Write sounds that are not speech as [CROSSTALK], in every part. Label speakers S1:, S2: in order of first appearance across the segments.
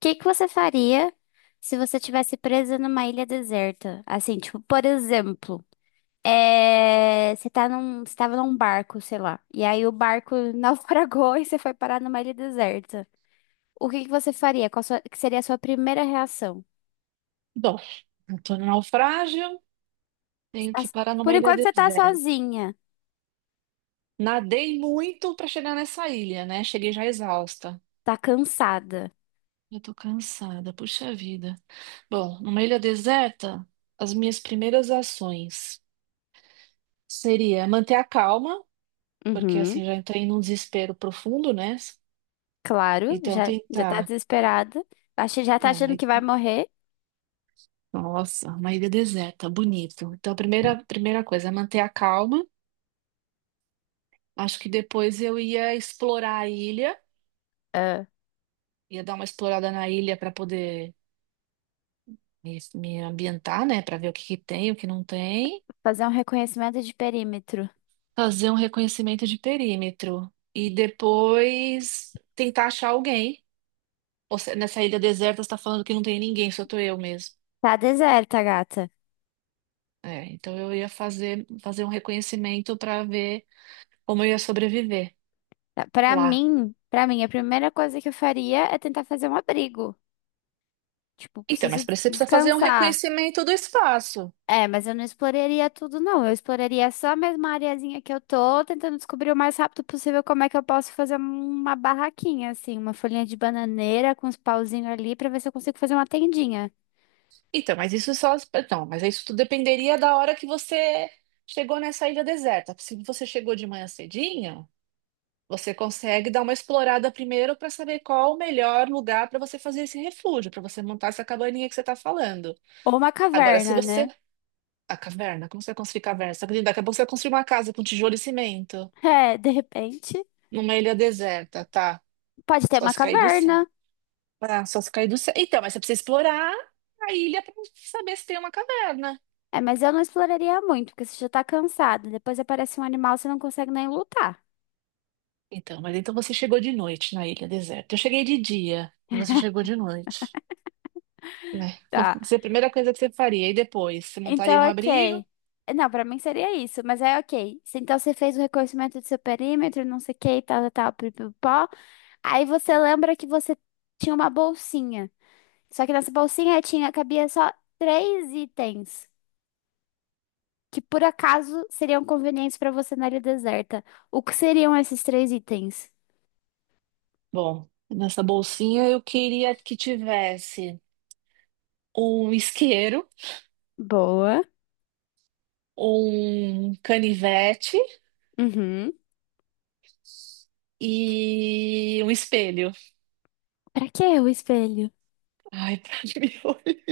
S1: Que você faria se você tivesse presa numa ilha deserta? Assim, tipo, por exemplo, é, você tava num barco, sei lá, e aí o barco [LAUGHS] naufragou e você foi parar numa ilha deserta. O que que você faria? Qual sua- que seria a sua primeira reação?
S2: Bom, eu tô no naufrágio,
S1: Você
S2: tenho
S1: tá-
S2: que parar
S1: Por
S2: numa ilha
S1: enquanto você tá
S2: deserta.
S1: sozinha,
S2: Nadei muito pra chegar nessa ilha, né? Cheguei já exausta.
S1: tá cansada.
S2: Eu tô cansada, puxa vida. Bom, numa ilha deserta, as minhas primeiras ações seria manter a calma, porque
S1: Uhum,
S2: assim já entrei num desespero profundo, né?
S1: claro,
S2: Então
S1: já tá
S2: tentar.
S1: desesperada. Acha- Já tá
S2: Não,
S1: achando
S2: aí...
S1: que vai
S2: tá,
S1: morrer.
S2: Nossa, uma ilha deserta, bonito. Então, a primeira coisa é manter a calma. Acho que depois eu ia explorar a ilha.
S1: Ah,
S2: Ia dar uma explorada na ilha para poder me ambientar, né? Para ver o que que tem, o que não tem.
S1: fazer um reconhecimento de perímetro.
S2: Fazer um reconhecimento de perímetro. E depois tentar achar alguém. Ou se- Nessa ilha deserta, você está falando que não tem ninguém, só tô eu mesmo.
S1: Tá deserta, gata.
S2: É, então eu ia fazer um reconhecimento para ver como eu ia sobreviver lá.
S1: Para mim, a primeira coisa que eu faria é tentar fazer um abrigo. Tipo,
S2: Então,
S1: preciso
S2: mas pra isso você precisa fazer um
S1: descansar.
S2: reconhecimento do espaço.
S1: É, mas eu não exploraria tudo, não. Eu exploraria só mesmo a mesma areazinha que eu tô, tentando descobrir o mais rápido possível como é que eu posso fazer uma barraquinha, assim, uma folhinha de bananeira com uns pauzinhos ali pra ver se eu consigo fazer uma tendinha.
S2: Então, mas isso só. Então, mas isso tudo dependeria da hora que você chegou nessa ilha deserta. Se você chegou de manhã cedinho, você consegue dar uma explorada primeiro para saber qual o melhor lugar para você fazer esse refúgio, para você montar essa cabaninha que você está falando.
S1: Ou uma
S2: Agora, se
S1: caverna,
S2: você.
S1: né?
S2: A caverna, como você vai construir caverna? Você acredita? Daqui a pouco você vai construir uma casa com tijolo e cimento
S1: [LAUGHS] É, de repente.
S2: numa ilha deserta, tá?
S1: Pode ter
S2: Só
S1: uma
S2: se cair do
S1: caverna.
S2: céu. Ah, só se cair do céu. Então, mas você precisa explorar a ilha para saber se tem uma caverna.
S1: É, mas eu não exploraria muito, porque você já tá cansado. Depois aparece um animal, você não consegue nem lutar.
S2: Então, mas então você chegou de noite na ilha deserta. Eu cheguei de dia e você chegou de noite, né? Então, [LAUGHS] isso é a primeira coisa que você faria. E depois, você montaria um
S1: Então,
S2: abrigo?
S1: ok. Não, pra mim seria isso, mas é ok. Se- Então você fez o reconhecimento do seu perímetro, não sei o que, tal, tal, tal, pipipó. Aí você lembra que você tinha uma bolsinha. Só que nessa bolsinha tinha, cabia só três itens que por acaso seriam convenientes pra você na área deserta. O que seriam esses três itens?
S2: Bom, nessa bolsinha eu queria que tivesse um isqueiro,
S1: Boa.
S2: um canivete
S1: Uhum.
S2: e um espelho.
S1: Pra que o espelho?
S2: Ai, [LAUGHS] para me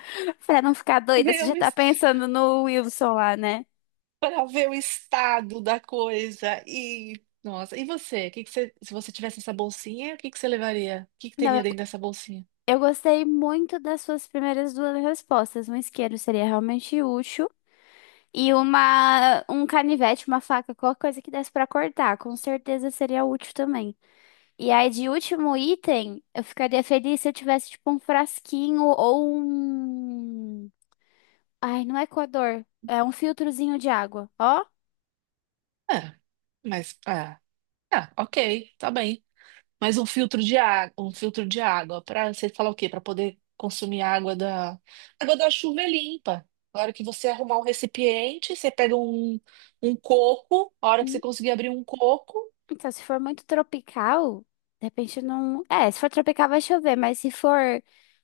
S1: [LAUGHS] Pra não ficar doida, você
S2: olhar,
S1: já tá pensando no Wilson lá, né?
S2: para ver o estado da coisa e Nossa, e você? O que que você, se você tivesse essa bolsinha, o que que você levaria? O que que teria
S1: Não,
S2: dentro dessa bolsinha?
S1: eu gostei muito das suas primeiras duas respostas. Um isqueiro seria realmente útil e uma um canivete, uma faca, qualquer coisa que desse pra cortar, com certeza seria útil também. E aí de último item, eu ficaria feliz se eu tivesse tipo um frasquinho ou um ai, não é coador, é um filtrozinho de água, ó.
S2: É, mas ah, ok, tá bem. Mas um filtro de água para você falar o quê? Para poder consumir água da chuva é limpa. Na hora que você arrumar um recipiente, você pega um coco. A hora que você conseguir abrir um coco,
S1: Então, se for muito tropical, de repente não. É, se for tropical vai chover, mas se for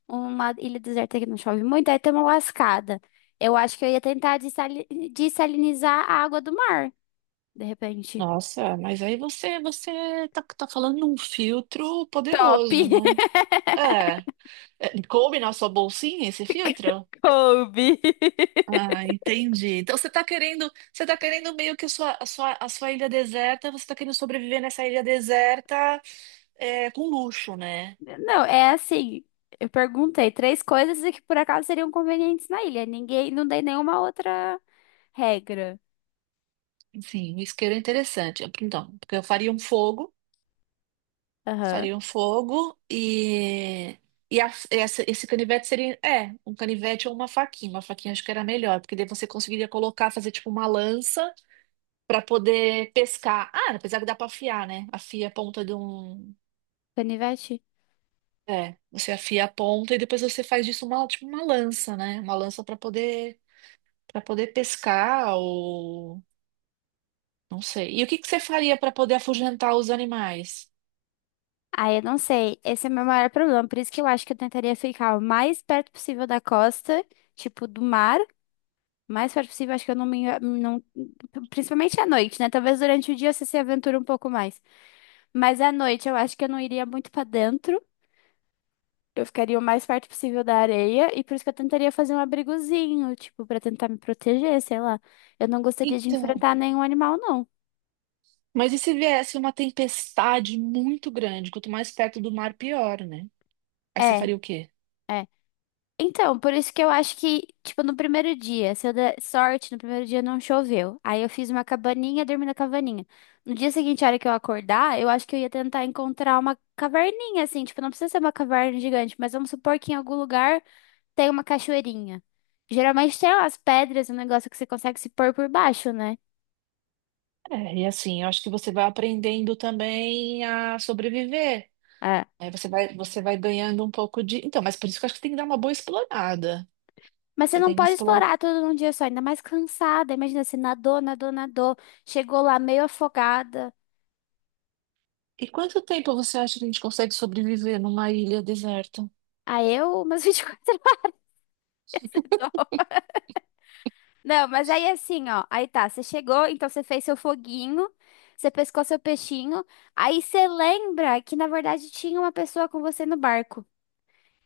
S1: uma ilha deserta que não chove muito, aí tem uma lascada. Eu acho que eu ia tentar dessali- dessalinizar a água do mar, de repente.
S2: nossa, mas aí você tá falando de um filtro
S1: Top!
S2: poderoso, né?
S1: [LAUGHS]
S2: É, É, coube na sua bolsinha esse filtro?
S1: Kobe.
S2: Ah, entendi. Então você está querendo, você tá querendo meio que a sua ilha deserta, você está querendo sobreviver nessa ilha deserta é, com luxo, né?
S1: Não, é assim. Eu perguntei três coisas e que por acaso seriam convenientes na ilha. Ninguém, não dei nenhuma outra regra.
S2: Enfim, um isqueiro é interessante. Então, porque eu
S1: Aham.
S2: faria um fogo e esse canivete seria, é, um canivete ou uma faquinha. Uma faquinha acho que era melhor, porque daí você conseguiria colocar, fazer tipo uma lança para poder pescar. Ah, apesar que dá para afiar, né? Afia a ponta de um.
S1: Canivete?
S2: É, você afia a ponta e depois você faz disso uma, tipo uma lança, né? Uma lança para poder pescar ou não sei. E o que que você faria para poder afugentar os animais?
S1: Ah, eu não sei. Esse é o meu maior problema. Por isso que eu acho que eu tentaria ficar o mais perto possível da costa, tipo, do mar. O mais perto possível, acho que eu não me. Não, principalmente à noite, né? Talvez durante o dia você se aventura um pouco mais. Mas à noite eu acho que eu não iria muito pra dentro. Eu ficaria o mais perto possível da areia. E por isso que eu tentaria fazer um abrigozinho, tipo, pra tentar me proteger, sei lá. Eu não gostaria de
S2: Então,
S1: enfrentar nenhum animal, não.
S2: mas e se viesse uma tempestade muito grande? Quanto mais perto do mar, pior, né? Aí você
S1: É,
S2: faria o quê?
S1: é. Então, por isso que eu acho que, tipo, no primeiro dia, se eu der sorte, no primeiro dia não choveu. Aí eu fiz uma cabaninha, dormi na cabaninha. No dia seguinte, a hora que eu acordar, eu acho que eu ia tentar encontrar uma caverninha, assim, tipo, não precisa ser uma caverna gigante, mas vamos supor que em algum lugar tem uma cachoeirinha. Geralmente tem umas pedras, um negócio que você consegue se pôr por baixo, né?
S2: É, e assim, eu acho que você vai aprendendo também a sobreviver.
S1: É.
S2: Aí você vai ganhando um pouco de. Então, mas por isso que eu acho que tem que dar uma boa explorada.
S1: Mas você
S2: Você
S1: não
S2: tem que
S1: pode
S2: explorar.
S1: explorar tudo num dia só, ainda mais cansada. Imagina, nadou, chegou lá meio afogada.
S2: E quanto tempo você acha que a gente consegue sobreviver numa ilha deserta?
S1: Umas [LAUGHS] 24 horas. [LAUGHS] Não, mas aí assim, ó. Aí tá, você chegou, então você fez seu foguinho, você pescou seu peixinho. Aí você lembra que na verdade tinha uma pessoa com você no barco.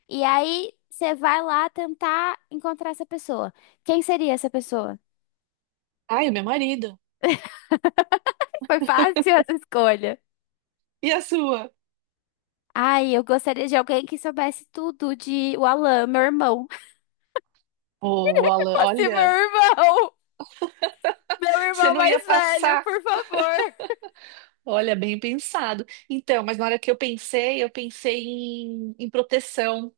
S1: E aí você vai lá tentar encontrar essa pessoa. Quem seria essa pessoa?
S2: Ai, o meu marido.
S1: [LAUGHS] Foi fácil essa escolha.
S2: E a sua?
S1: Ai, eu gostaria de alguém que soubesse tudo de o Alan, meu irmão. [LAUGHS]
S2: Ô, Alan,
S1: Fosse meu
S2: olha,
S1: irmão! Meu
S2: você
S1: irmão
S2: não ia
S1: mais velho,
S2: passar.
S1: por favor!
S2: Olha, bem pensado. Então, mas na hora que eu pensei em proteção.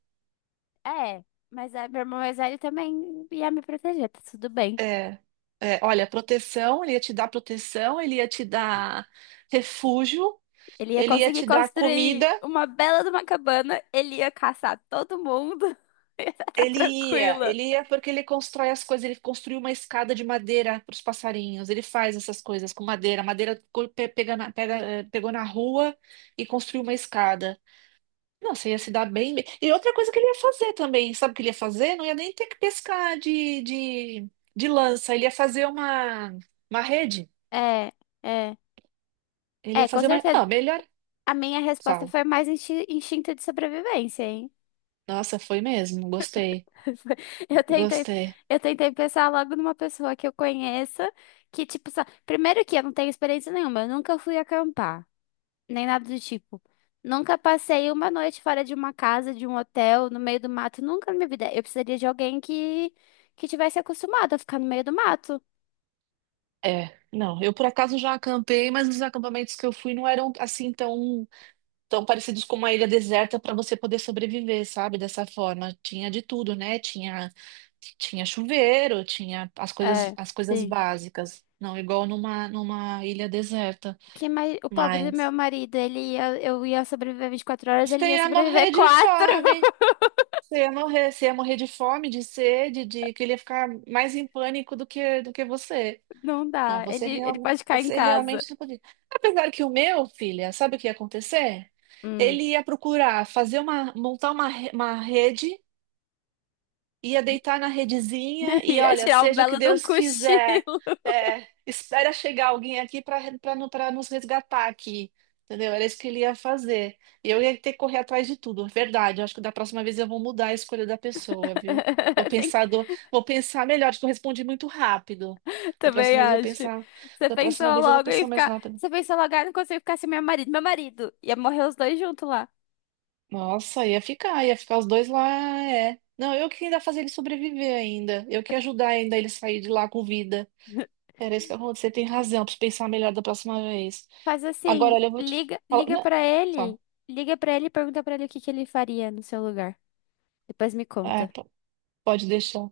S1: É, mas é, meu irmão mais velho também ia me proteger, tá tudo bem.
S2: É, é, olha, proteção, ele ia te dar proteção, ele ia te dar refúgio,
S1: Ele ia
S2: ele ia
S1: conseguir
S2: te dar comida.
S1: construir uma bela de uma cabana, ele ia caçar todo mundo, [LAUGHS] e ia tá
S2: Ele ia,
S1: tranquila.
S2: ele ia porque ele constrói as coisas, ele construiu uma escada de madeira para os passarinhos, ele faz essas coisas com madeira. A madeira pega, pegou na rua e construiu uma escada. Nossa, ia se dar bem. E outra coisa que ele ia fazer também, sabe o que ele ia fazer? Não ia nem ter que pescar de lança, ele ia fazer uma rede,
S1: É, é,
S2: ele
S1: é,
S2: ia
S1: com
S2: fazer uma...
S1: certeza.
S2: Ah, melhor,
S1: A minha resposta
S2: falo.
S1: foi mais insti- instinto de sobrevivência, hein?
S2: Nossa, foi mesmo, gostei,
S1: [LAUGHS] Eu tentei,
S2: gostei.
S1: eu tentei pensar logo numa pessoa que eu conheça, que tipo, só... primeiro que eu não tenho experiência nenhuma, eu nunca fui acampar, nem nada do tipo. Nunca passei uma noite fora de uma casa, de um hotel, no meio do mato, nunca na minha vida. Eu precisaria de alguém que tivesse acostumado a ficar no meio do mato.
S2: É, não, eu por acaso já acampei, mas os acampamentos que eu fui não eram tão parecidos com uma ilha deserta para você poder sobreviver, sabe? Dessa forma. Tinha de tudo, né? Tinha chuveiro, tinha as
S1: É,
S2: coisas
S1: sim.
S2: básicas. Não igual numa, numa ilha deserta.
S1: Que mais... O pobre do meu
S2: Mas
S1: marido, ele ia... eu ia sobreviver 24 horas,
S2: você
S1: ele ia
S2: ia
S1: sobreviver
S2: morrer de
S1: quatro.
S2: fome.
S1: [LAUGHS]
S2: Você ia morrer de fome, de sede, de que ele ia ficar mais em pânico do do que você.
S1: Não
S2: Não,
S1: dá,
S2: você,
S1: ele
S2: real,
S1: pode ficar em
S2: você
S1: casa.
S2: realmente não podia. Apesar que o meu, filha, sabe o que ia acontecer?
S1: Hum.
S2: Ele ia procurar fazer uma, uma rede, ia deitar na redezinha
S1: [LAUGHS]
S2: e
S1: Ia
S2: olha,
S1: tirar um
S2: seja o que
S1: belo de um
S2: Deus quiser,
S1: cochilo.
S2: é, espera chegar alguém aqui para nos resgatar aqui, entendeu? Era isso que ele ia fazer. E eu ia ter que correr atrás de tudo, verdade. Eu acho que da próxima vez eu vou mudar a escolha da pessoa, viu?
S1: [LAUGHS] Tem
S2: Vou pensar melhor, acho que eu respondi muito rápido. Da
S1: também
S2: próxima vez eu vou
S1: acho.
S2: pensar,
S1: Você
S2: da
S1: pensou
S2: próxima vez eu vou
S1: logo em
S2: pensar mais
S1: ficar.
S2: rápido.
S1: Você pensou logo, ah, não consigo ficar sem meu marido. Meu marido. Ia morrer os dois juntos lá.
S2: Nossa, ia ficar os dois lá, é. Não, eu que ainda fazer ele sobreviver ainda. Eu que ia ajudar ainda ele sair de lá com vida. Era isso que aconteceu. Você tem razão, preciso pensar melhor da próxima vez.
S1: Faz assim,
S2: Agora, olha, eu vou te falar.
S1: liga
S2: Não,
S1: para
S2: fala.
S1: ele. Liga pra ele e pergunta pra ele o que que ele faria no seu lugar. Depois me
S2: É,
S1: conta.
S2: p- pode deixar.